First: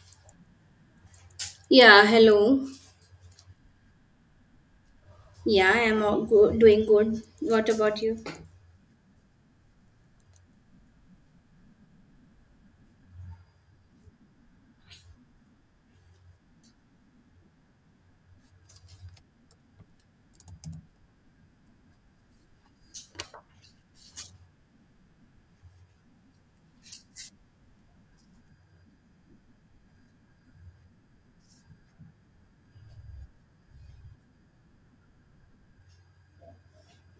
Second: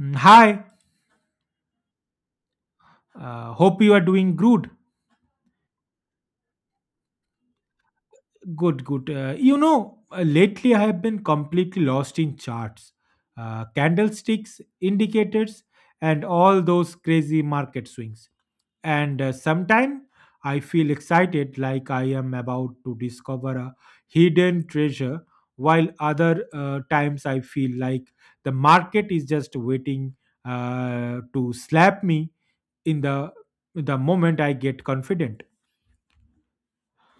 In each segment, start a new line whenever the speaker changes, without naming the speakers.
Hi,
Yeah, hello.
hope you are doing good.
Yeah, I am doing good. What about you?
Good, good. Lately I have been completely lost in charts, candlesticks, indicators, and all those crazy market swings. And Sometimes I feel excited like I am about to discover a hidden treasure, while other times I feel like the market is just waiting to slap me in the moment I get confident.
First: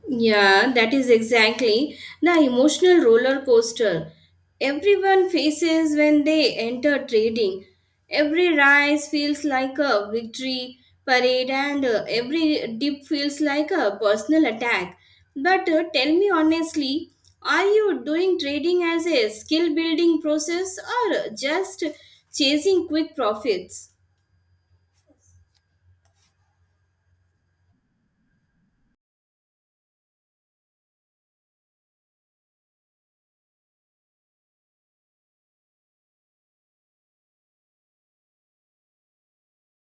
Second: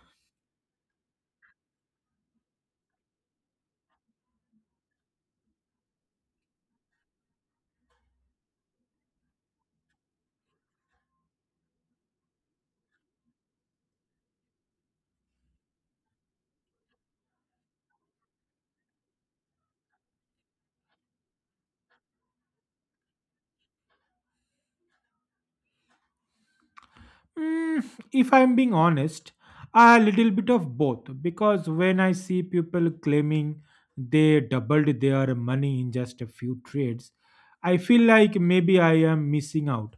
Yeah, that is exactly the emotional roller coaster everyone faces when they enter trading. Every rise feels like a victory parade, and every dip feels like a personal attack. But tell me honestly, are you doing trading as a skill building process or just chasing quick profits?
Mm, if I'm being honest, a little bit of both because when I see people claiming they doubled their money in just a few trades, I feel like maybe I am missing out.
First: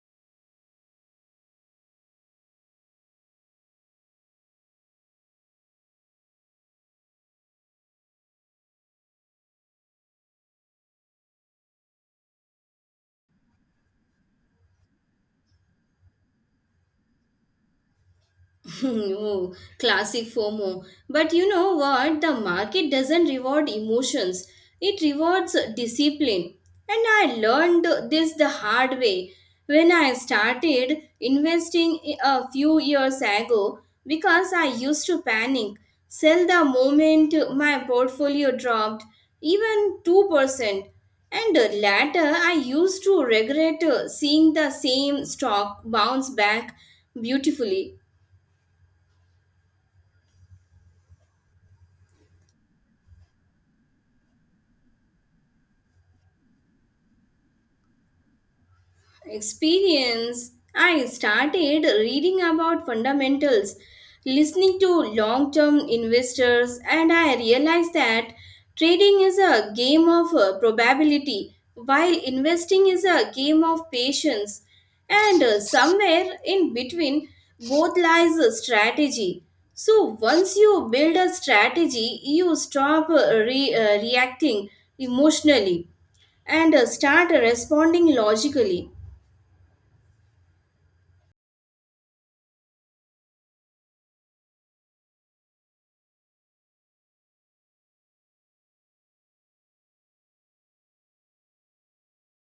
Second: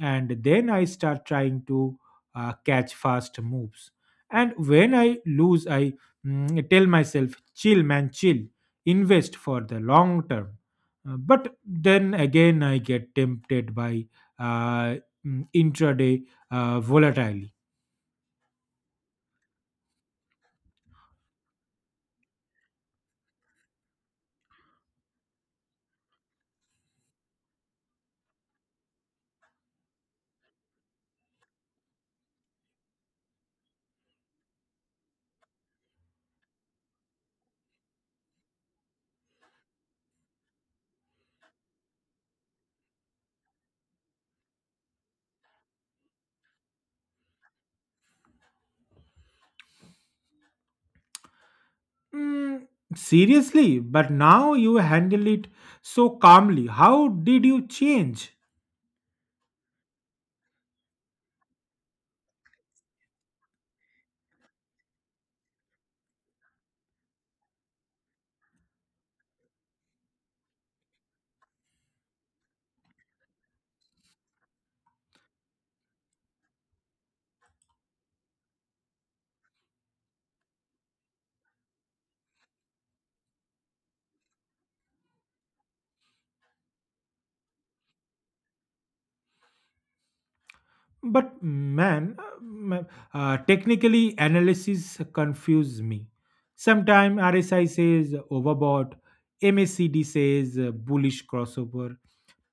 And then I start trying to catch fast moves. And when I lose, I tell myself, chill, man, chill, invest for the long term. But then again, I get tempted by uh, intraday volatilely.
Oh, classic FOMO. But you know what? The market doesn't reward emotions, it rewards discipline. And I learned this the hard way when I started investing a few years ago because I used to panic, sell the moment my portfolio dropped, even 2%. And later, I used to regret seeing the same stock bounce back beautifully.
Mm, Seriously, but now you handle it so calmly. How did you change?
Experience, I started reading about fundamentals, listening to long term investors, and I realized that trading is a game of probability, while investing is a game of patience. And somewhere in between, both lies a strategy. So, once you build a strategy, you stop reacting emotionally and start responding logically.
But man, technically analysis confuse me. Sometimes RSI says overbought, MACD says bullish crossover,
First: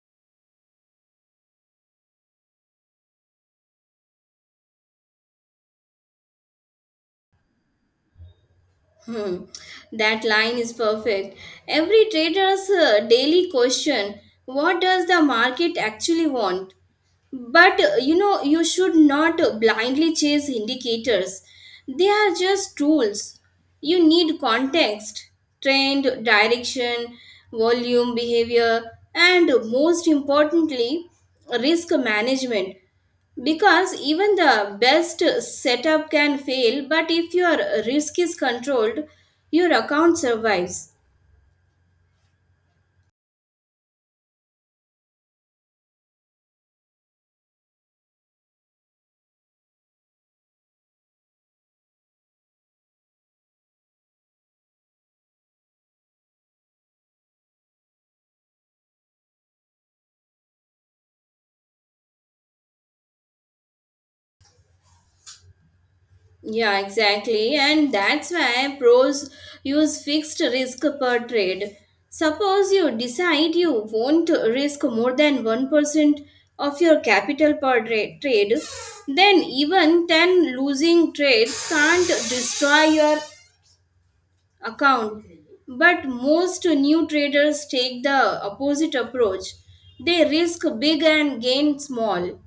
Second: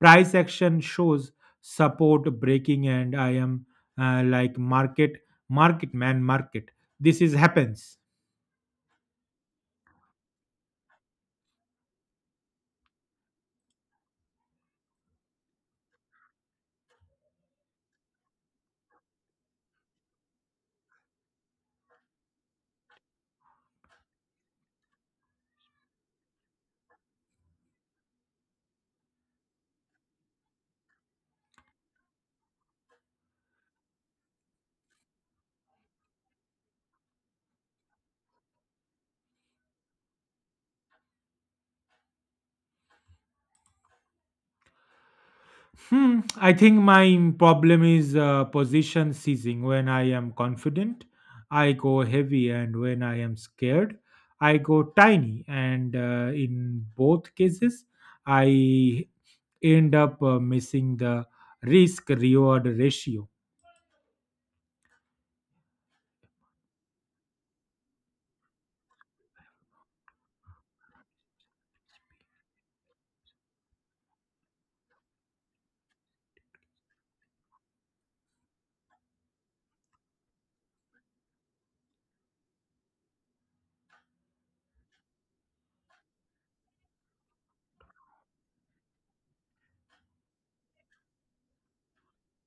price action shows support breaking, and I am like market, market man, market. This is happens.
Hmm, that line is perfect. Every trader's daily question, what does the market actually want? But you know, you should not blindly chase indicators. They are just tools. You need context, trend, direction, volume, behavior, and most importantly, risk management. Because even the best setup can fail, but if your risk is controlled, your account survives.
I think my problem is position seizing. When I am confident, I go heavy, and when I am scared, I go tiny. And In both cases, I end up missing the risk reward ratio.
Yeah, exactly. And that's why pros use fixed risk per trade. Suppose you decide you won't risk more than 1% of your capital per trade, then even 10 losing trades can't destroy your account. But most new traders take the opposite approach. They risk big and gain small.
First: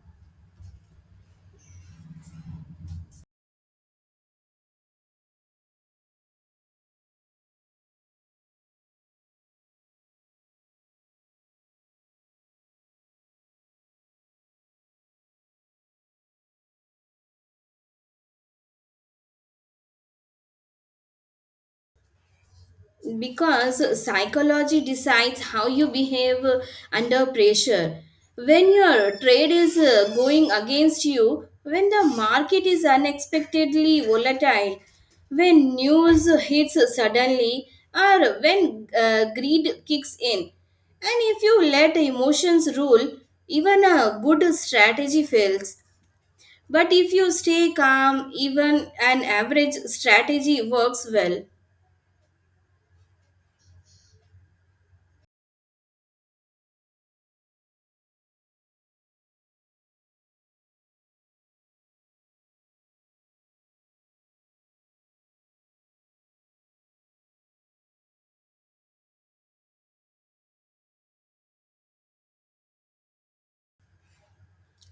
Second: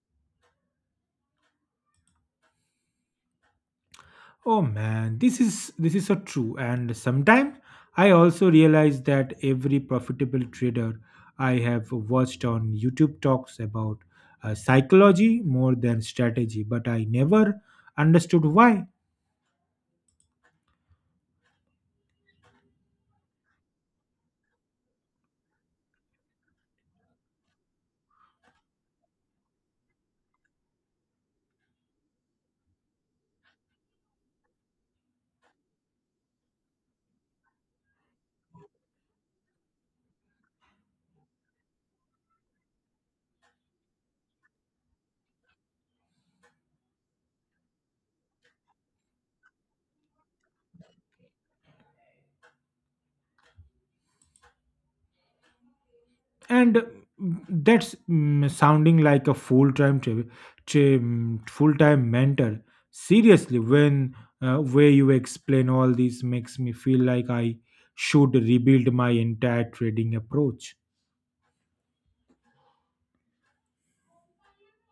Oh man, this is so true. And sometimes I also realize that every profitable trader I have watched on YouTube talks about psychology more than strategy, but I never understood why.
Because psychology decides how you behave under pressure, when your trade is going against you, when the market is unexpectedly volatile, when news hits suddenly, or when greed kicks in. And if you let emotions rule, even a good strategy fails, but if you stay calm, even an average strategy works well.
And that's sounding like a full-time tra- tra- mm, full-time mentor. Seriously, when way you explain all this makes me feel like I should rebuild my entire trading approach.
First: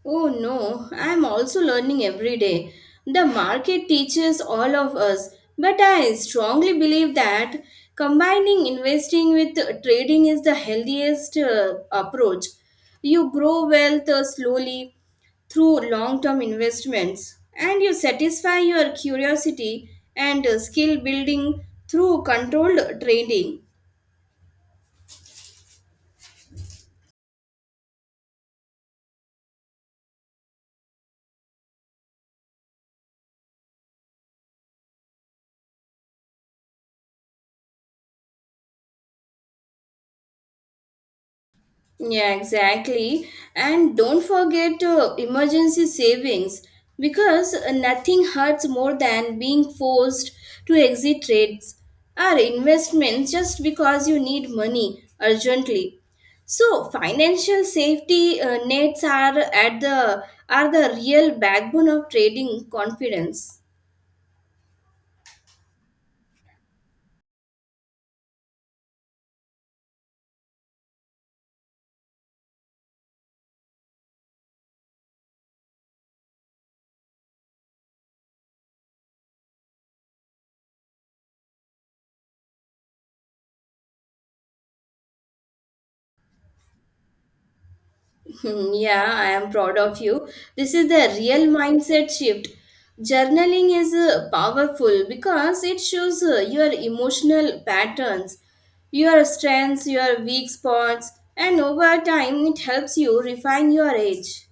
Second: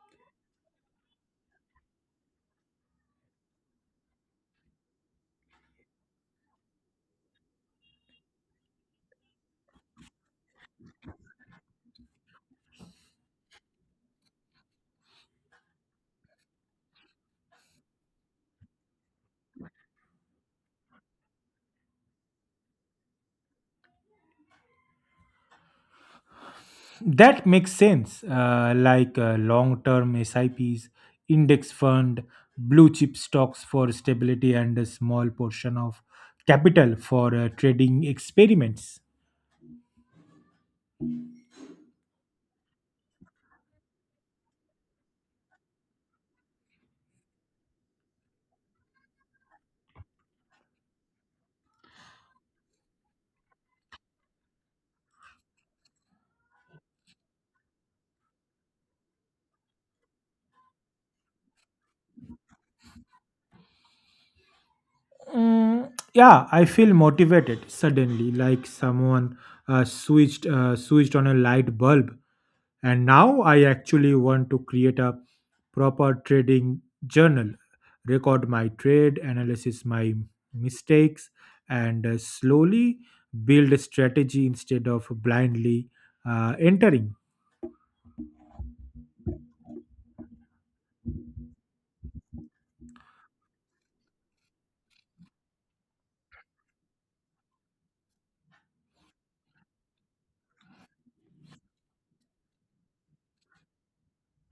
Oh no, I'm also learning every day. The market teaches all of us, but I strongly believe that combining investing with trading is the healthiest approach. You grow wealth slowly through long term investments, and you satisfy your curiosity and skill building through controlled trading.
That makes sense, like long term SIPs, index fund, blue chip stocks for stability, and a small portion of capital for trading experiments.
Yeah, exactly. And don't forget emergency savings, because nothing hurts more than being forced to exit trades or investments just because you need money urgently. So financial safety nets are at the are the real backbone of trading confidence.
Yeah, I feel motivated suddenly, like someone switched on a light bulb. And now I actually want to create a proper trading journal, record my trade, analysis my mistakes, and slowly build a strategy instead of blindly entering.
Hmm. Yeah, I am proud of you. This is the real mindset shift. Journaling is powerful because it shows your emotional patterns, your strengths, your weak spots, and over time it helps you refine your edge.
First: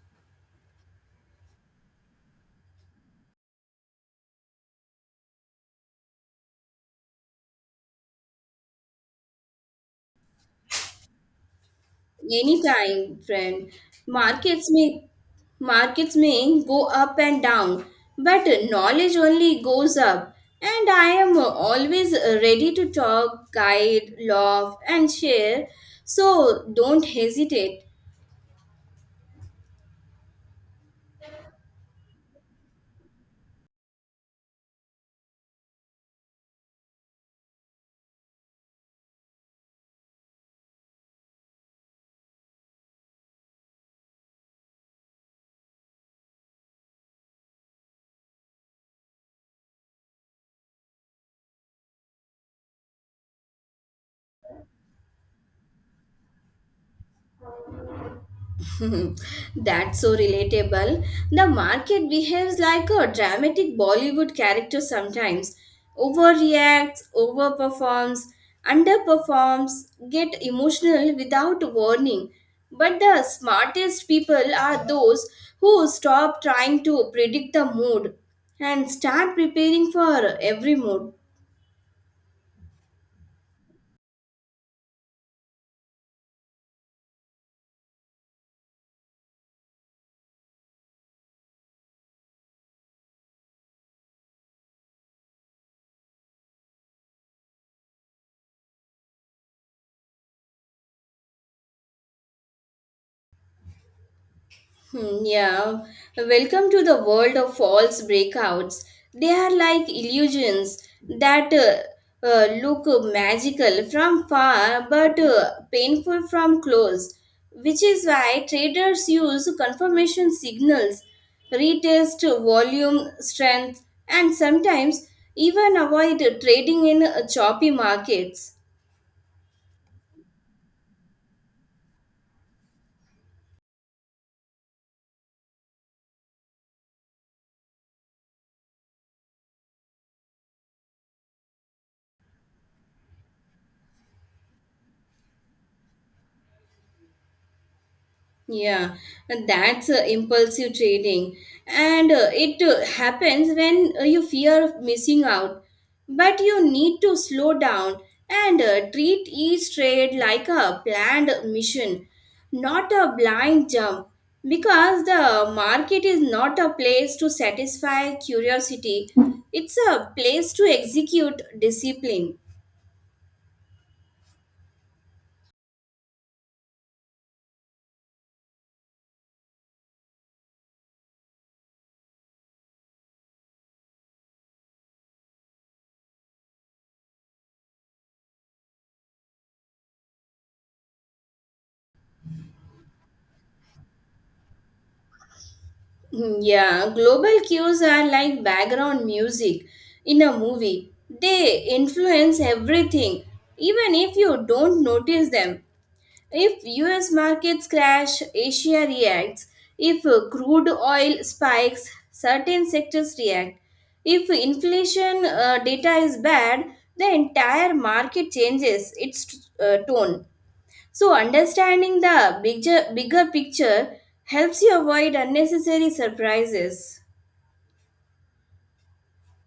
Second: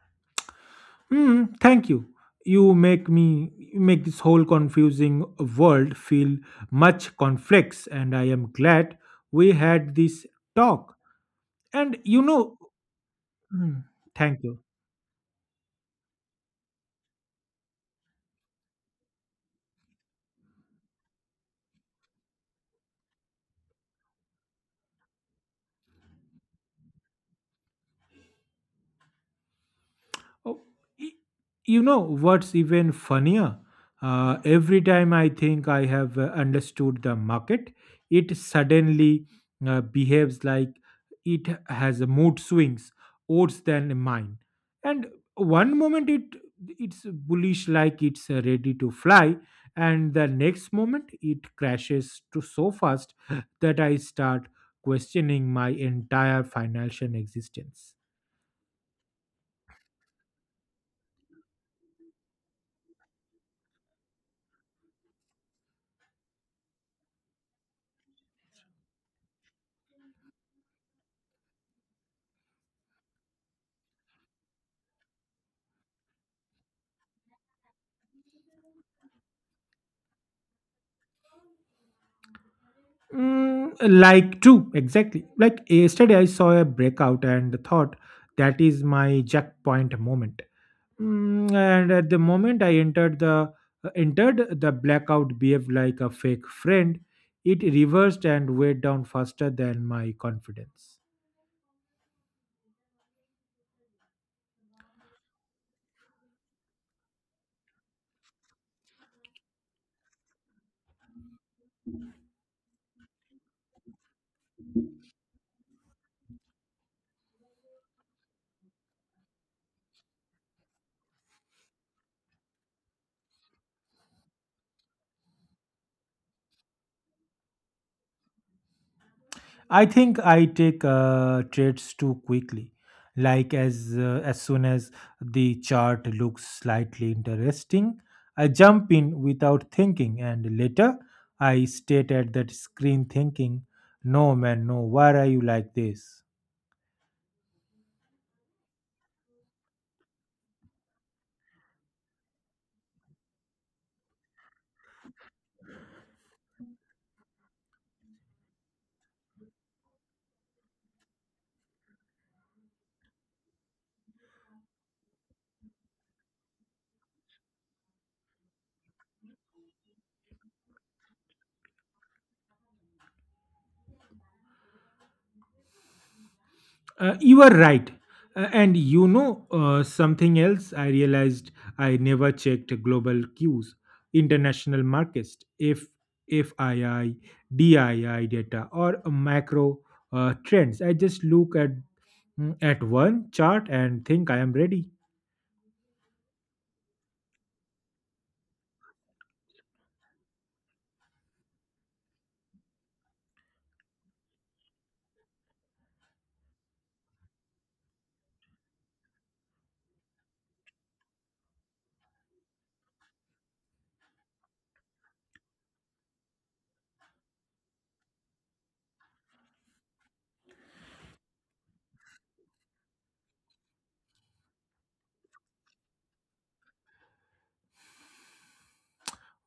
Thank you. You make me you make this whole confusing world feel much complex, and I am glad we had this talk. And you know,
Anytime, friend.
hmm, thank you.
Markets may Markets may go up and down, but knowledge only goes up. And I am always ready to talk, guide, laugh, and share. So don't hesitate.
Oh, y- you know what's even funnier? Every time I think I have understood the market, it suddenly behaves like it has a mood swings, odds than mine. And one moment it's bullish like it's ready to fly, and the next moment it crashes to so fast that I start questioning my entire financial existence.
That's so relatable. The market behaves like a dramatic Bollywood character sometimes. Overreacts, overperforms, underperforms, get emotional without warning. But the smartest people are those who stop trying to predict the mood and start preparing for every mood.
Like true, exactly. Like yesterday, I saw a breakout and thought that is my jackpoint moment. And at the moment I entered the blackout behaved like a fake friend. It reversed and weighed down faster than my confidence.
Hmm. Yeah, welcome to the world of false breakouts. They are like illusions that look magical from far but painful from close, which is why traders use confirmation signals, retest, volume, strength, and sometimes even avoid trading in choppy markets.
I think I take trades too quickly. Like as soon as the chart looks slightly interesting, I jump in without thinking, and later I state at that screen thinking, "No man, no, why are you like this?"
Yeah, and that's impulsive trading. And it happens when you fear of missing out. But you need to slow down and treat each trade like a planned mission, not a blind jump. Because the market is not a place to satisfy curiosity, it's a place to execute discipline.
You are right. And you know something else I realized I never checked global cues, international markets, if FII, DII data or macro trends. I just look at at one chart and think I am ready.
Hmm. Yeah, global cues are like background music in a movie. They influence everything, even if you don't notice them. If US markets crash, Asia reacts. If crude oil spikes, certain sectors react. If inflation data is bad, the entire market changes its tone. So, understanding the bigger picture helps you avoid unnecessary surprises.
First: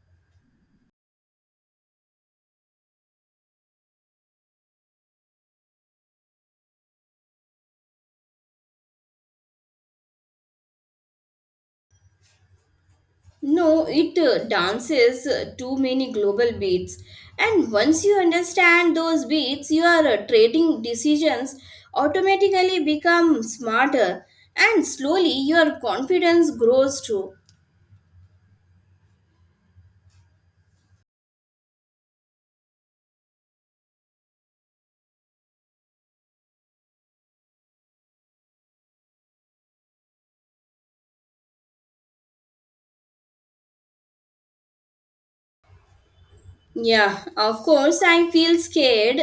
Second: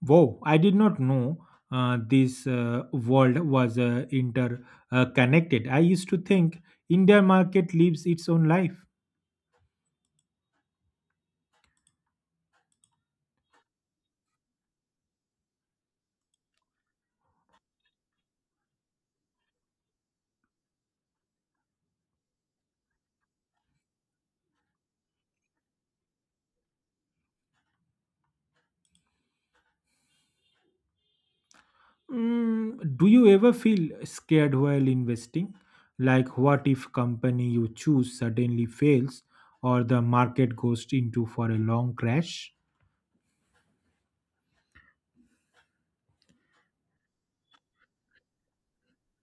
Wow, I did not know this world was interconnected. Connected. I used to think India market lives its own life.
No, it dances too many global beats. And once you understand those beats, your trading decisions automatically become smarter. And slowly, your confidence grows too.
Do you ever feel scared while investing? Like, what if company you choose suddenly fails or the market goes into for a long crash?
Yeah, of course, I feel scared.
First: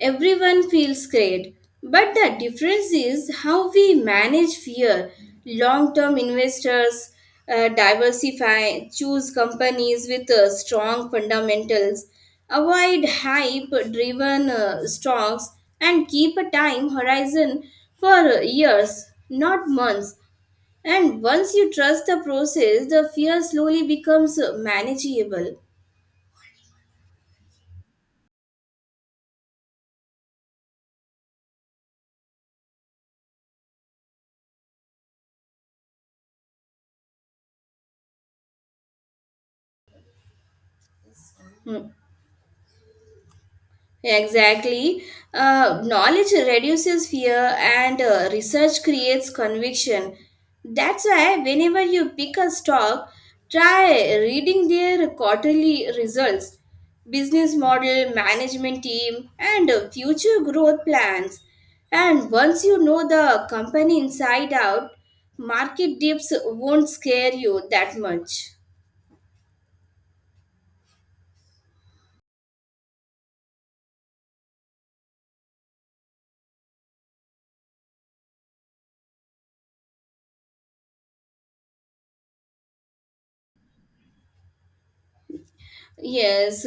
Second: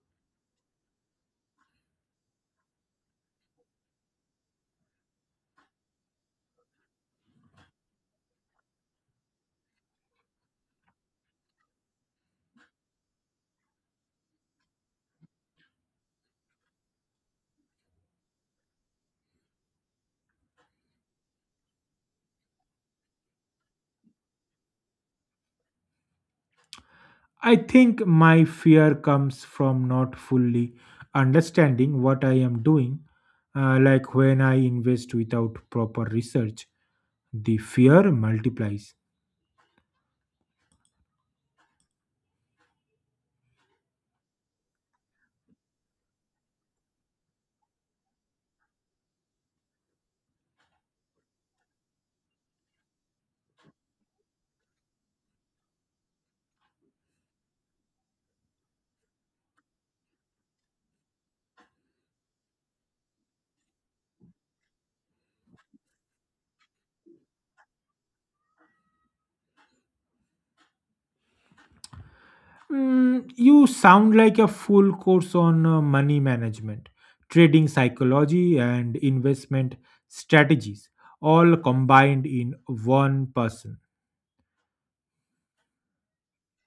Everyone feels scared. But the difference is how we manage fear. Long term investors diversify, choose companies with strong fundamentals, avoid hype driven stocks, and keep a time horizon for years, not months. And once you trust the process, the fear slowly becomes manageable.
I think my fear comes from not fully understanding what I am doing. Like when I invest without proper research, the fear multiplies.
Hmm. Exactly. Knowledge reduces fear and research creates conviction. That's why, whenever you pick a stock, try reading their quarterly results, business model, management team, and future growth plans. And once you know the company inside out, market dips won't scare you that much.
You sound like a full course on money management, trading psychology, and investment strategies, all combined in one person.
Yes,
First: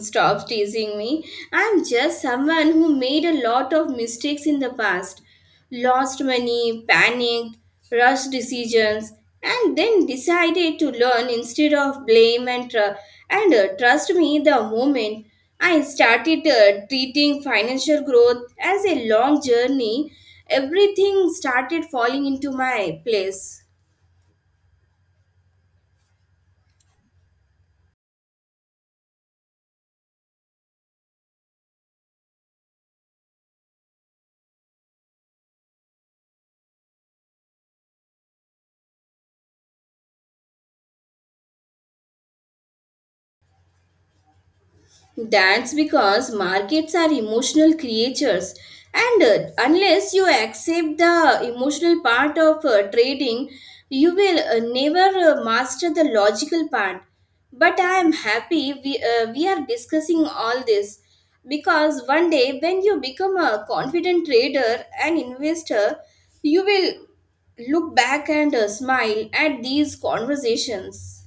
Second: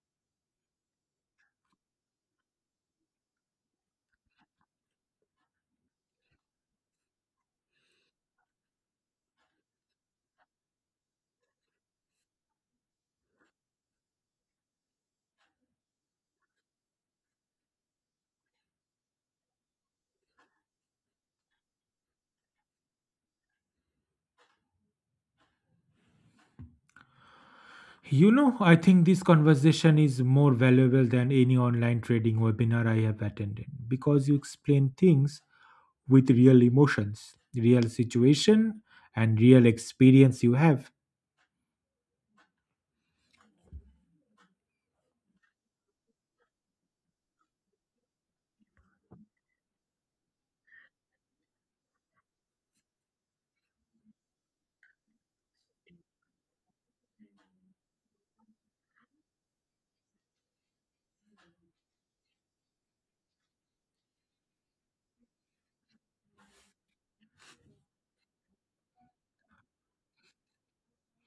stop teasing me. I'm just someone who made a lot of mistakes in the past. Lost money, panicked, rushed decisions, and then decided to learn instead of blame and trust me, the moment I started treating financial growth as a long journey, everything started falling into my place.
You know, I think this conversation is more valuable than any online trading webinar I have attended because you explain things with real emotions, real situation, and real experience you have.
That's because markets are emotional creatures, and unless you accept the emotional part of trading, you will never master the logical part. But I am happy we are discussing all this, because one day when you become a confident trader and investor, you will look back and smile at these conversations.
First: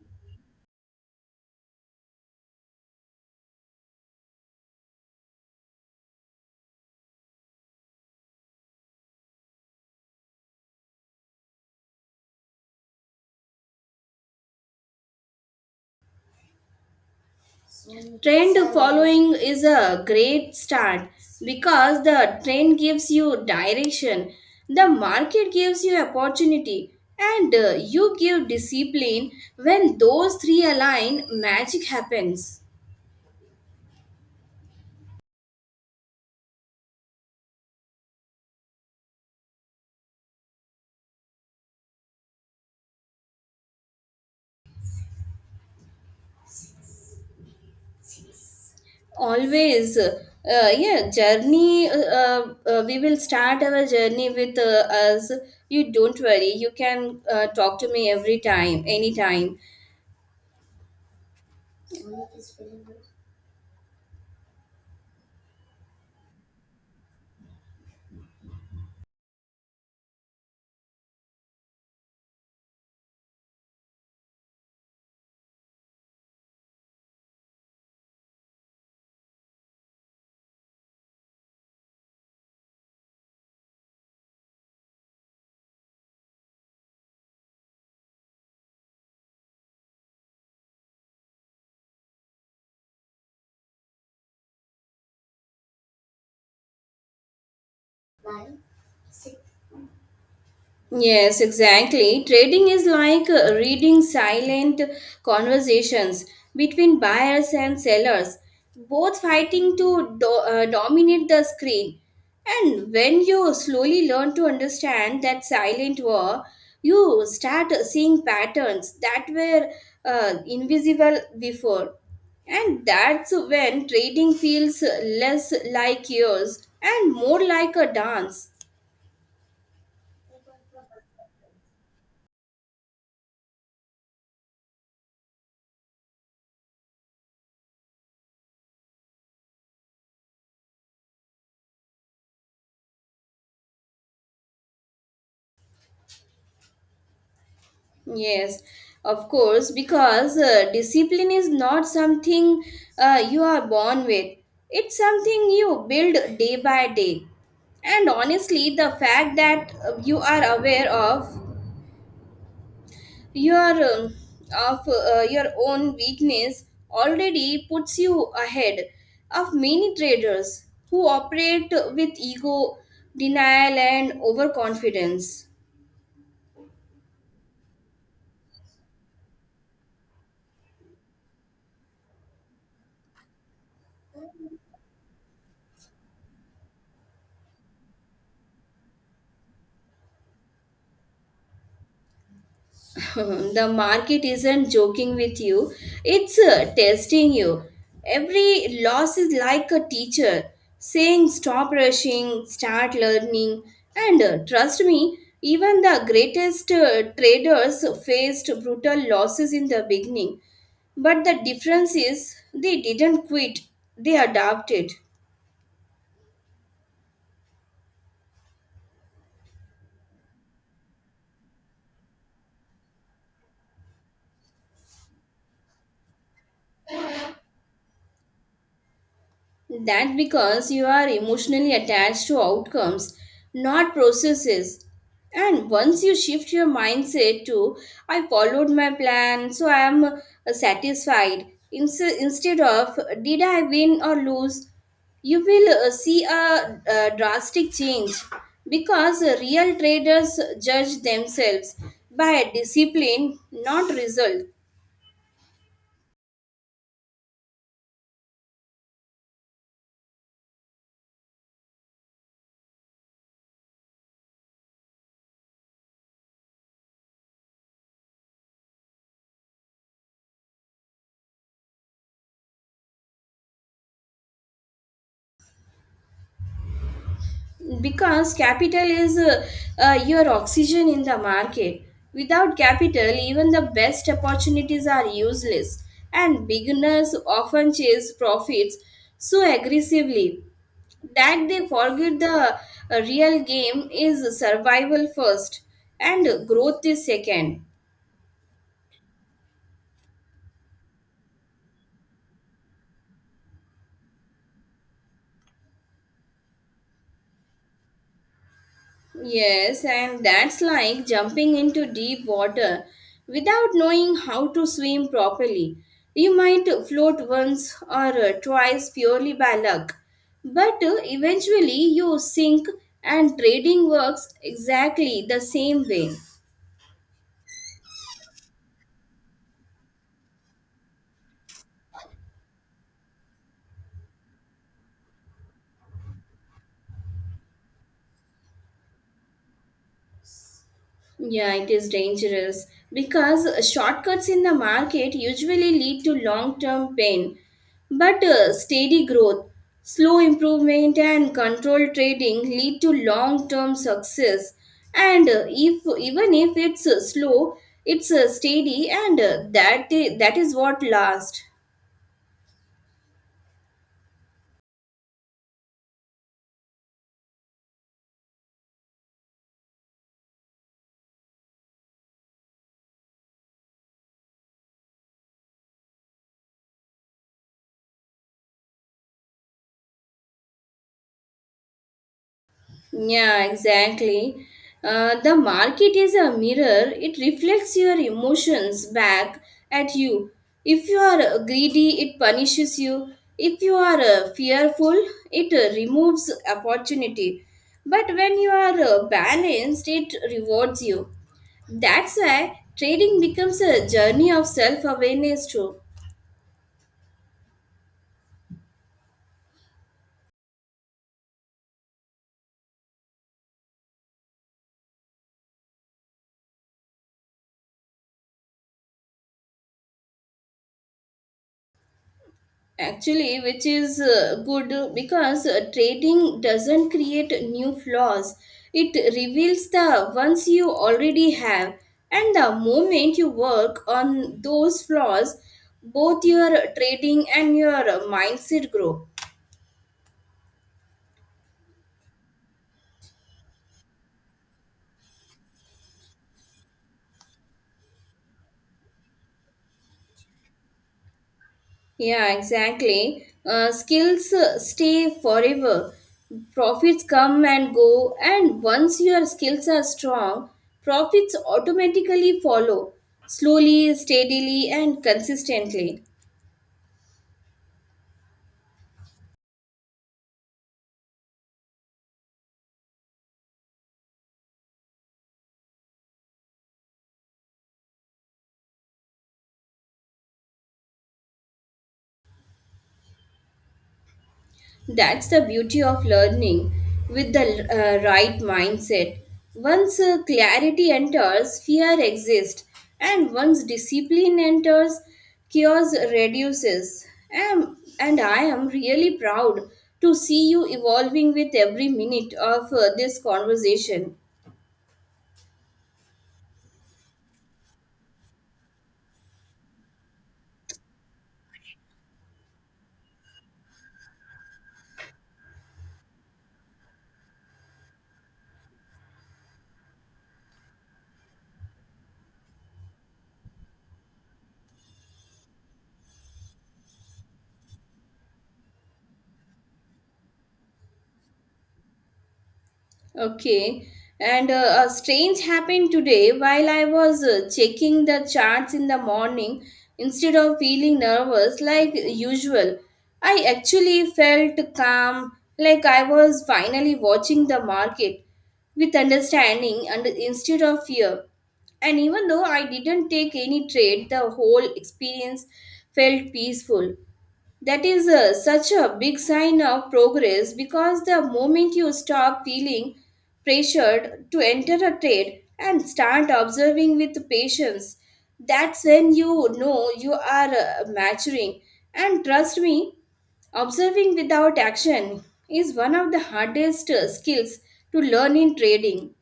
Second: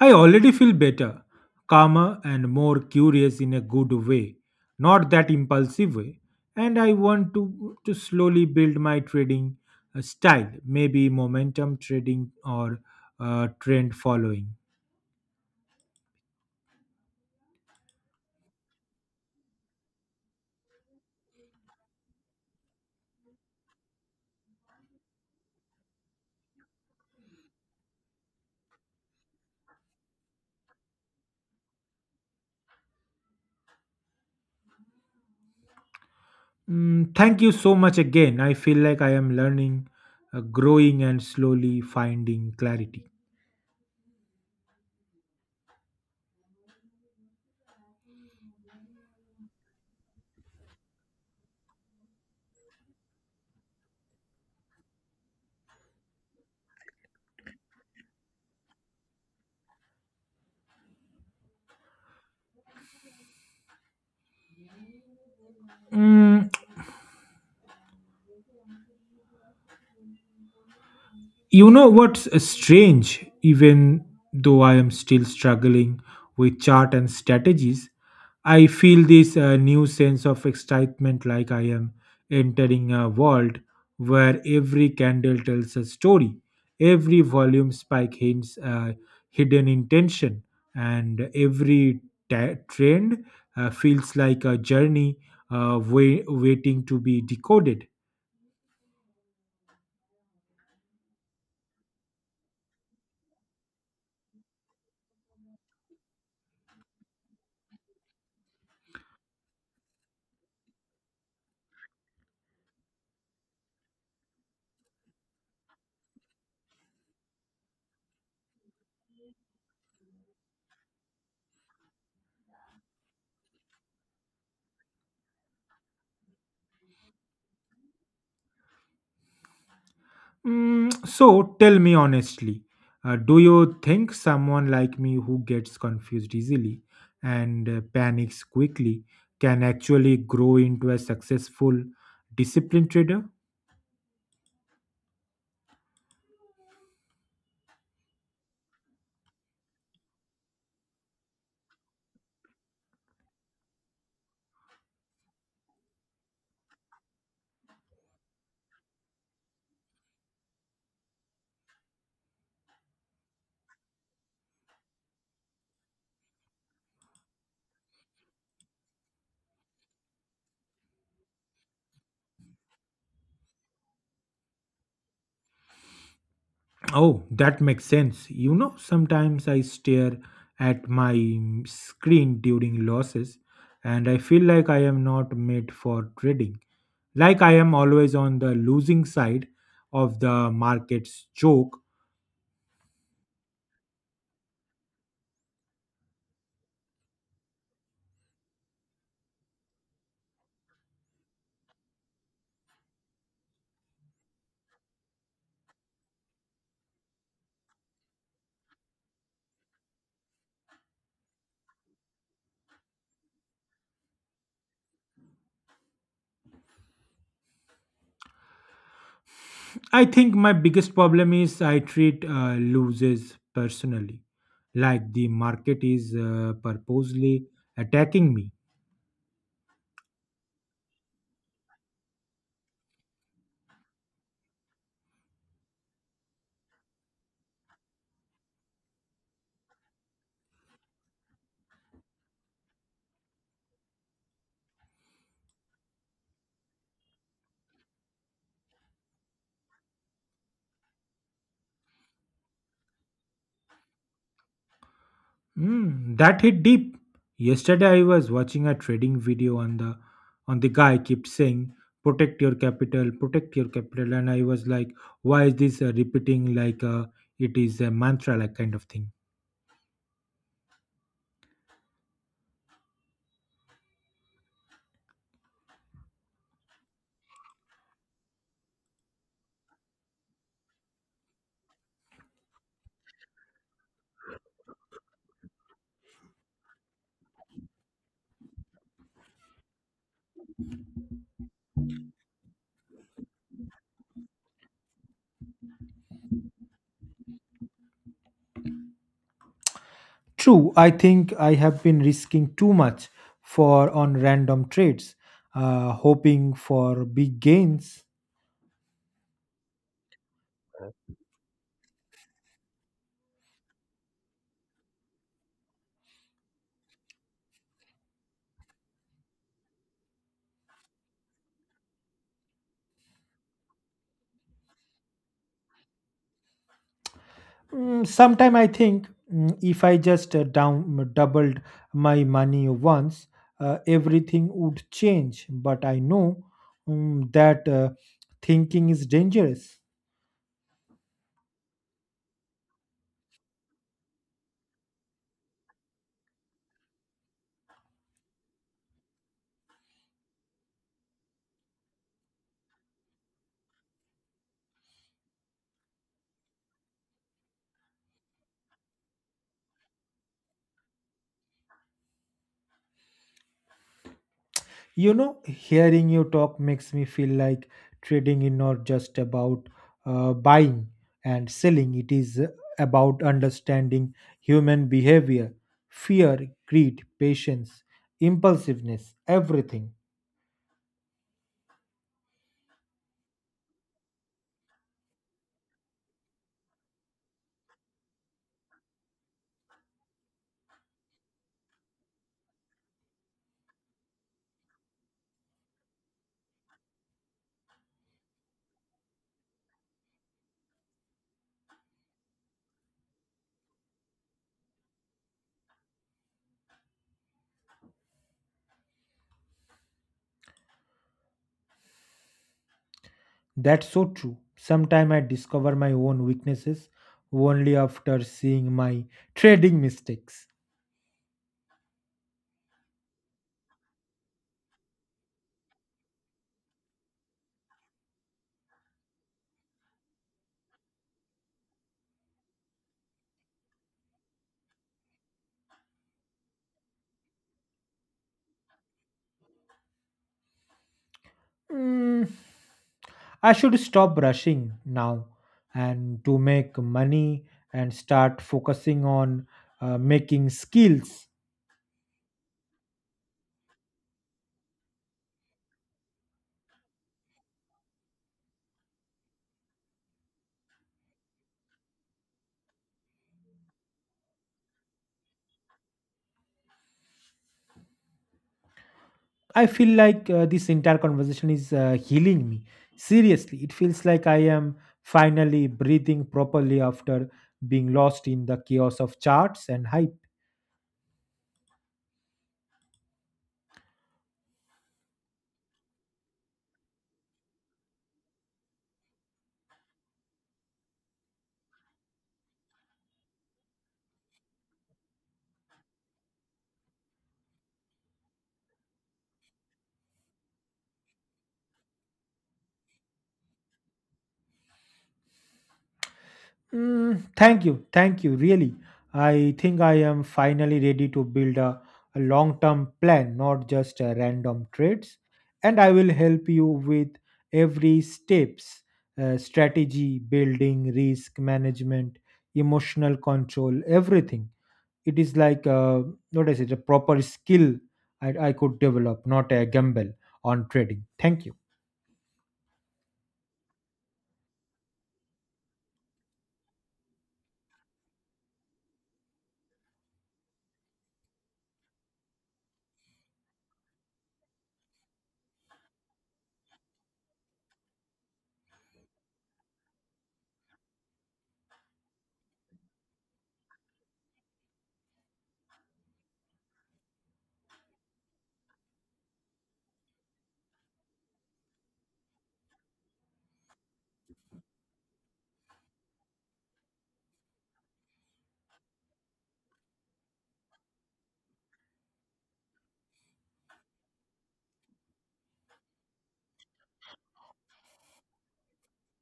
I already feel better, calmer, and more curious in a good way, not that impulsive way. And I want to slowly build my trading style, maybe momentum trading or trend following.
Trend following is a great start because the trend gives you direction, the market gives you opportunity, and you give discipline. When those three align, magic happens.
Thank you so much again. I feel like I am learning, growing, and slowly finding clarity.
Always, yeah, journey. We will start our journey with us. You don't worry, you can talk to me every time, anytime.
Mm, You know what's strange? Even though I am still struggling with chart and strategies, I feel this new sense of excitement like I am entering a world where every candle tells a story, every volume spike hints a hidden intention, and every trend feels like a journey waiting to be decoded.
Yes, exactly. Trading is like reading silent conversations between buyers and sellers, both fighting to dominate the screen. And when you slowly learn to understand that silent war, you start seeing patterns that were invisible before. And that's when trading feels less like yours and more like a dance.
So tell me honestly, do you think someone like me who gets confused easily and panics quickly can actually grow into a successful disciplined trader?
Yes, of course, because discipline is not something you are born with. It's something you build day by day. And honestly, the fact that you are aware of your um, your own weakness already puts you ahead of many traders who operate with ego, denial, and overconfidence.
Oh, that makes sense. You know, sometimes I stare at my screen during losses and I feel like I am not made for trading. Like I am always on the losing side of the market's joke.
The market isn't joking with you, it's testing you. Every loss is like a teacher saying, stop rushing, start learning. And trust me, even the greatest traders faced brutal losses in the beginning. But the difference is they didn't quit, they adapted.
I think my biggest problem is I treat losers personally, like the market is purposely attacking me.
That's because you are emotionally attached to outcomes, not processes. And once you shift your mindset to, I followed my plan, so I am satisfied, instead of, did I win or lose, you will see a, drastic change, because real traders judge themselves by discipline, not result.
That hit deep. Yesterday I was watching a trading video on the guy kept saying protect your capital, and I was like, why is this repeating like it is a mantra like kind of thing?
Because capital is your oxygen in the market. Without capital, even the best opportunities are useless, and beginners often chase profits so aggressively that they forget the real game is survival first and growth is second.
True, I think I have been risking too much for on random trades, hoping for big gains.
Yes, and that's like jumping into deep water without knowing how to swim properly. You might float once or twice purely by luck, but eventually you sink, and trading works exactly the same way.
Sometime I think if I just down doubled my money once, everything would change. But I know that thinking is dangerous.
Yeah, it is dangerous because shortcuts in the market usually lead to long term pain. But steady growth, slow improvement, and controlled trading lead to long term success. And if even if it's slow, it's steady, and that is what lasts.
You know, hearing you talk makes me feel like trading is not just about buying and selling, it is about understanding human behavior, fear, greed, patience, impulsiveness, everything.
Yeah, exactly. The market is a mirror, it reflects your emotions back at you. If you are greedy, it punishes you. If you are fearful, it removes opportunity. But when you are balanced, it rewards you. That's why trading becomes a journey of self awareness, too.
That's so true. Sometimes I discover my own weaknesses only after seeing my trading mistakes.
Actually, which is good, because trading doesn't create new flaws, it reveals the ones you already have. And the moment you work on those flaws, both your trading and your mindset grow.
Mm. I should stop rushing now and to make money and start focusing on making skills.
Yeah, exactly. Skills stay forever. Profits come and go, and once your skills are strong, profits automatically follow slowly, steadily, and consistently.
I feel like this entire conversation is healing me. Seriously, it feels like I am finally breathing properly after being lost in the chaos of charts and hype.
That's the beauty of learning with the right mindset. Once clarity enters, fear exists, and once discipline enters, chaos reduces. And I am really proud to see you evolving with every minute of this conversation.
Thank you. Thank you. Really. I think I am finally ready to build a long term plan, not just random trades. And I will help you with every steps strategy, building, risk management, emotional control, everything. It is like, what is it, a proper skill I could develop, not a gamble on trading. Thank you.
Okay. And a strange happened today while I was checking the charts in the morning. Instead of feeling nervous like usual, I actually felt calm, like I was finally watching the market with understanding and instead of fear. And even though I didn't take any trade, the whole experience felt peaceful. That is such a big sign of progress, because the moment you stop feeling pressured to enter a trade and start observing with patience, that's when you know you are maturing. And trust me, observing without action is one of the hardest skills to learn in trading.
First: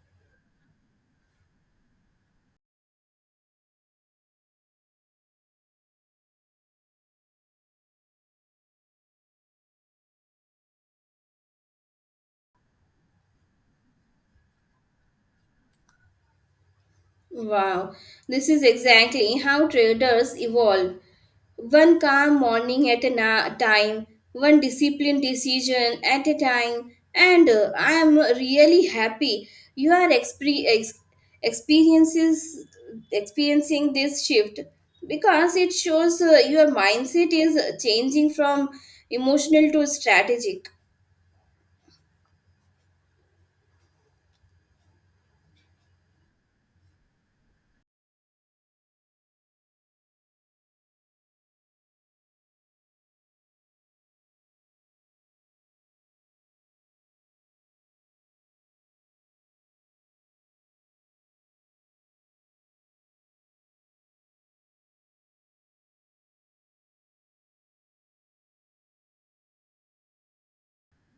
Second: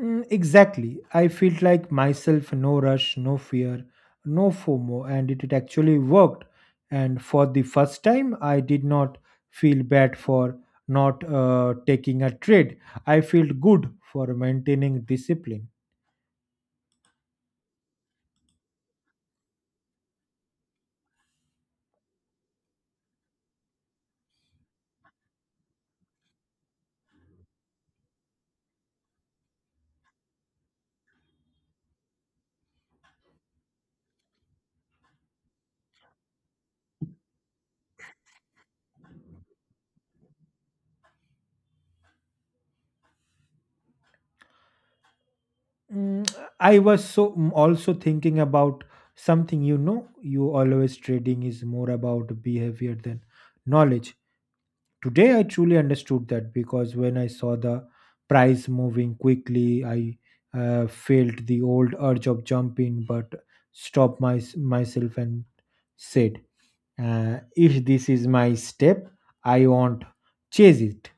Exactly. I felt like myself, no rush, no fear, no FOMO, and it actually worked. And for the first time, I did not feel bad for not taking a trade. I felt good for maintaining discipline.
Wow, this is exactly how traders evolve. One calm morning at a time, one disciplined decision at a time, and I am really happy you are expre- ex- experiences experiencing this shift, because it shows your mindset is changing from emotional to strategic.
Mm, I was so also thinking about something you know, you always trading is more about behavior than knowledge. Today, I truly understood that because when I saw the price moving quickly, I felt the old urge of jumping, but stopped myself and said, if this is my step, I won't chase it.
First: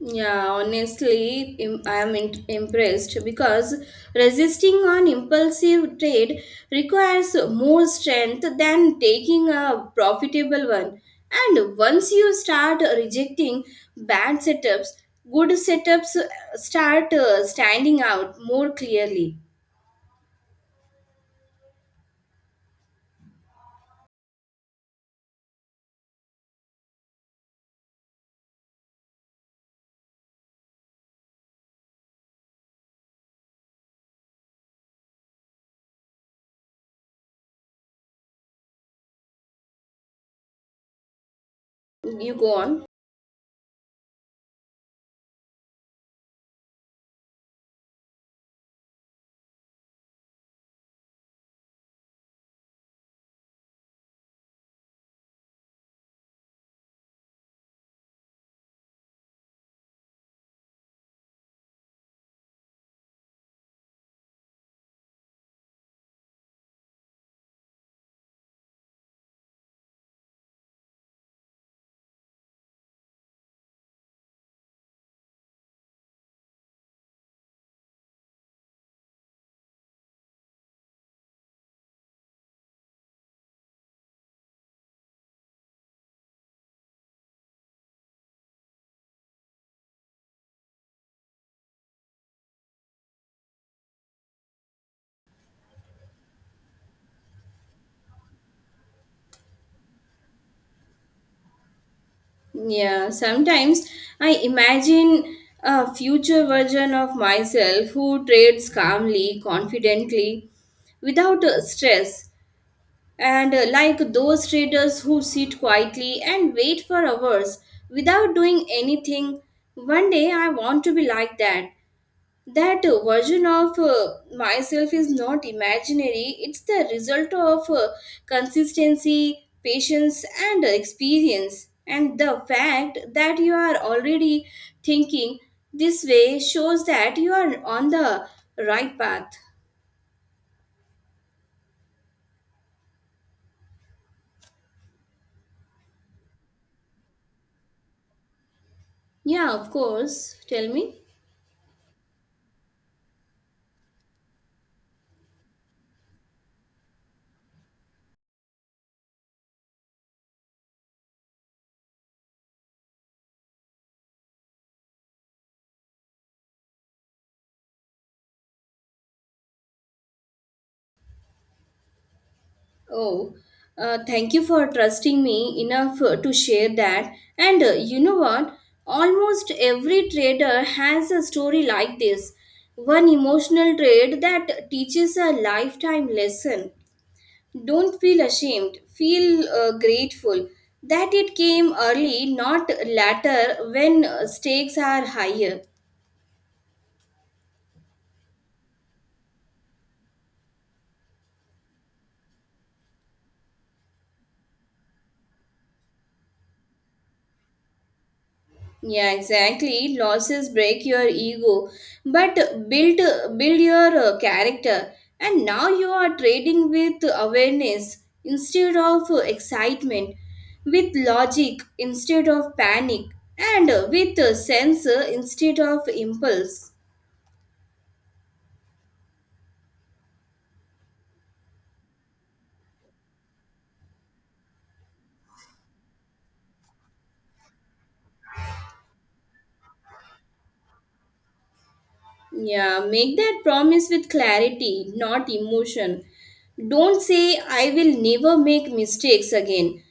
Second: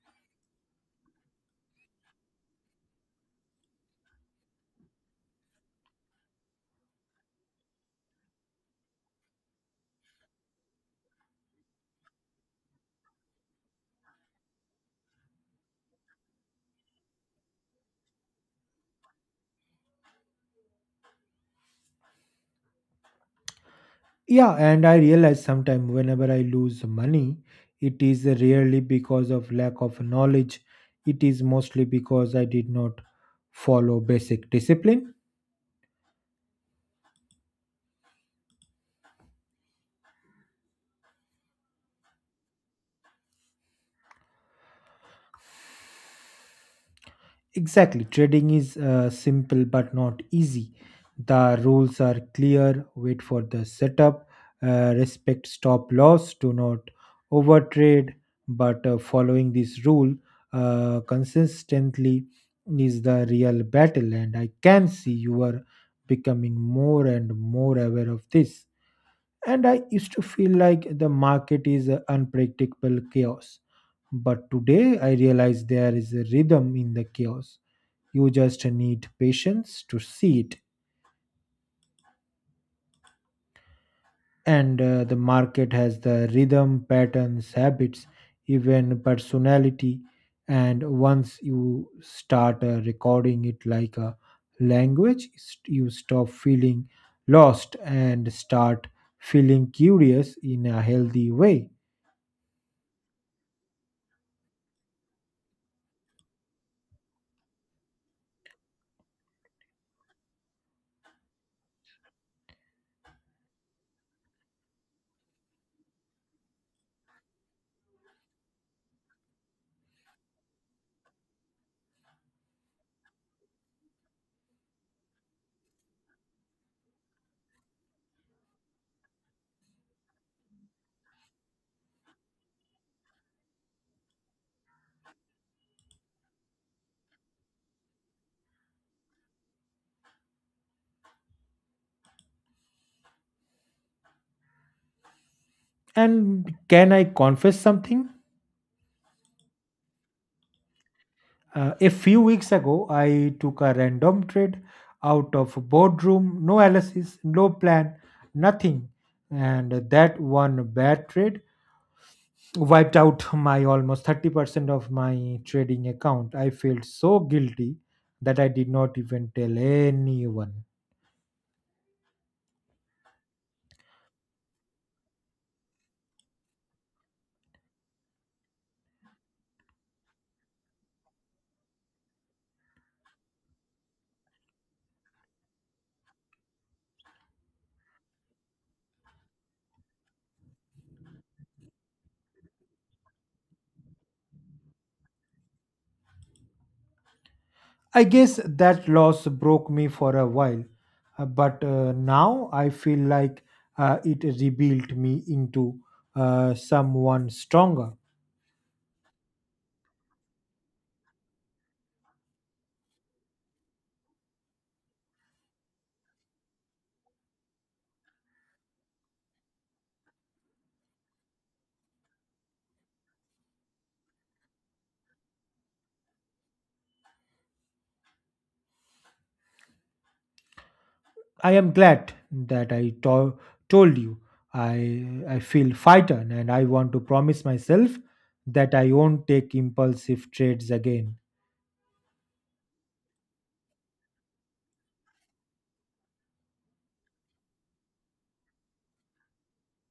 Yeah, honestly, I am impressed because resisting an impulsive trade requires more strength than taking a profitable one. And once you start rejecting bad setups, good setups start standing out more clearly.
Yeah, and I realize sometimes whenever I lose money, it is rarely because of lack of knowledge, it is mostly because I did not follow basic discipline.
You go on.
Exactly. Trading is simple but not easy. The rules are clear. Wait for the setup. Respect stop loss. Do not overtrade. But following this rule consistently is the real battle. And I can see you are becoming more and more aware of this. And I used to feel like the market is unpredictable chaos. But today I realize there is a rhythm in the chaos you just need patience to see it, and the market has the rhythm patterns habits even personality, and once you start recording it like a you stop feeling lost and start feeling curious in a healthy way.
Yeah, sometimes I imagine a future version of myself who trades calmly, confidently, without stress, and like those traders who sit quietly and wait for hours without doing anything. One day I want to be like that. Version of myself is not imaginary, it's the result of consistency, patience, and experience. And the fact that you are already thinking this way shows that you are on the right path.
And can I confess something?
Yeah, of course, tell me.
A few weeks ago, I took a random trade out of boardroom, no analysis, no plan, nothing. And that one bad trade wiped out my almost 30% of my trading account. I felt so guilty that I did not even tell anyone.
Oh, thank you for trusting me enough to share that. And you know what? Almost every trader has a story like this. One emotional trade that teaches a lifetime lesson. Don't feel ashamed, feel grateful that it came early, not later when stakes are higher.
I guess that loss broke me for a while, but now I feel like it rebuilt me into someone stronger.
Yeah, exactly. Losses break your ego, but build build your character. And now you are trading with awareness instead of excitement, with logic instead of panic, and with sense instead of impulse.
I am glad that I told you. I feel frightened and I want to promise myself that I won't take impulsive trades again.
Yeah, make that promise with clarity, not emotion. Don't say I will never make mistakes again.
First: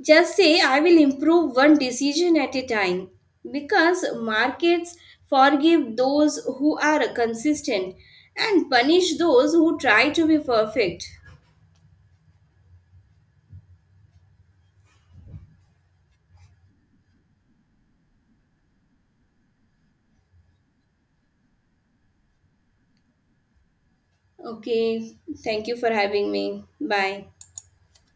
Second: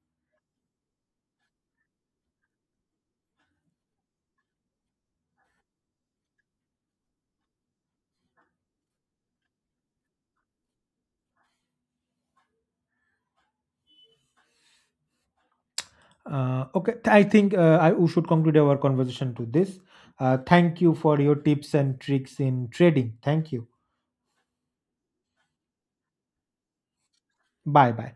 Just say I will improve one decision at a time, because markets forgive those who are consistent and punish those who try to be perfect.
Okay, I think I we should conclude our conversation to this. Thank you for your tips and tricks in trading. Thank you.
Okay, thank you for having me. Bye.
Bye bye.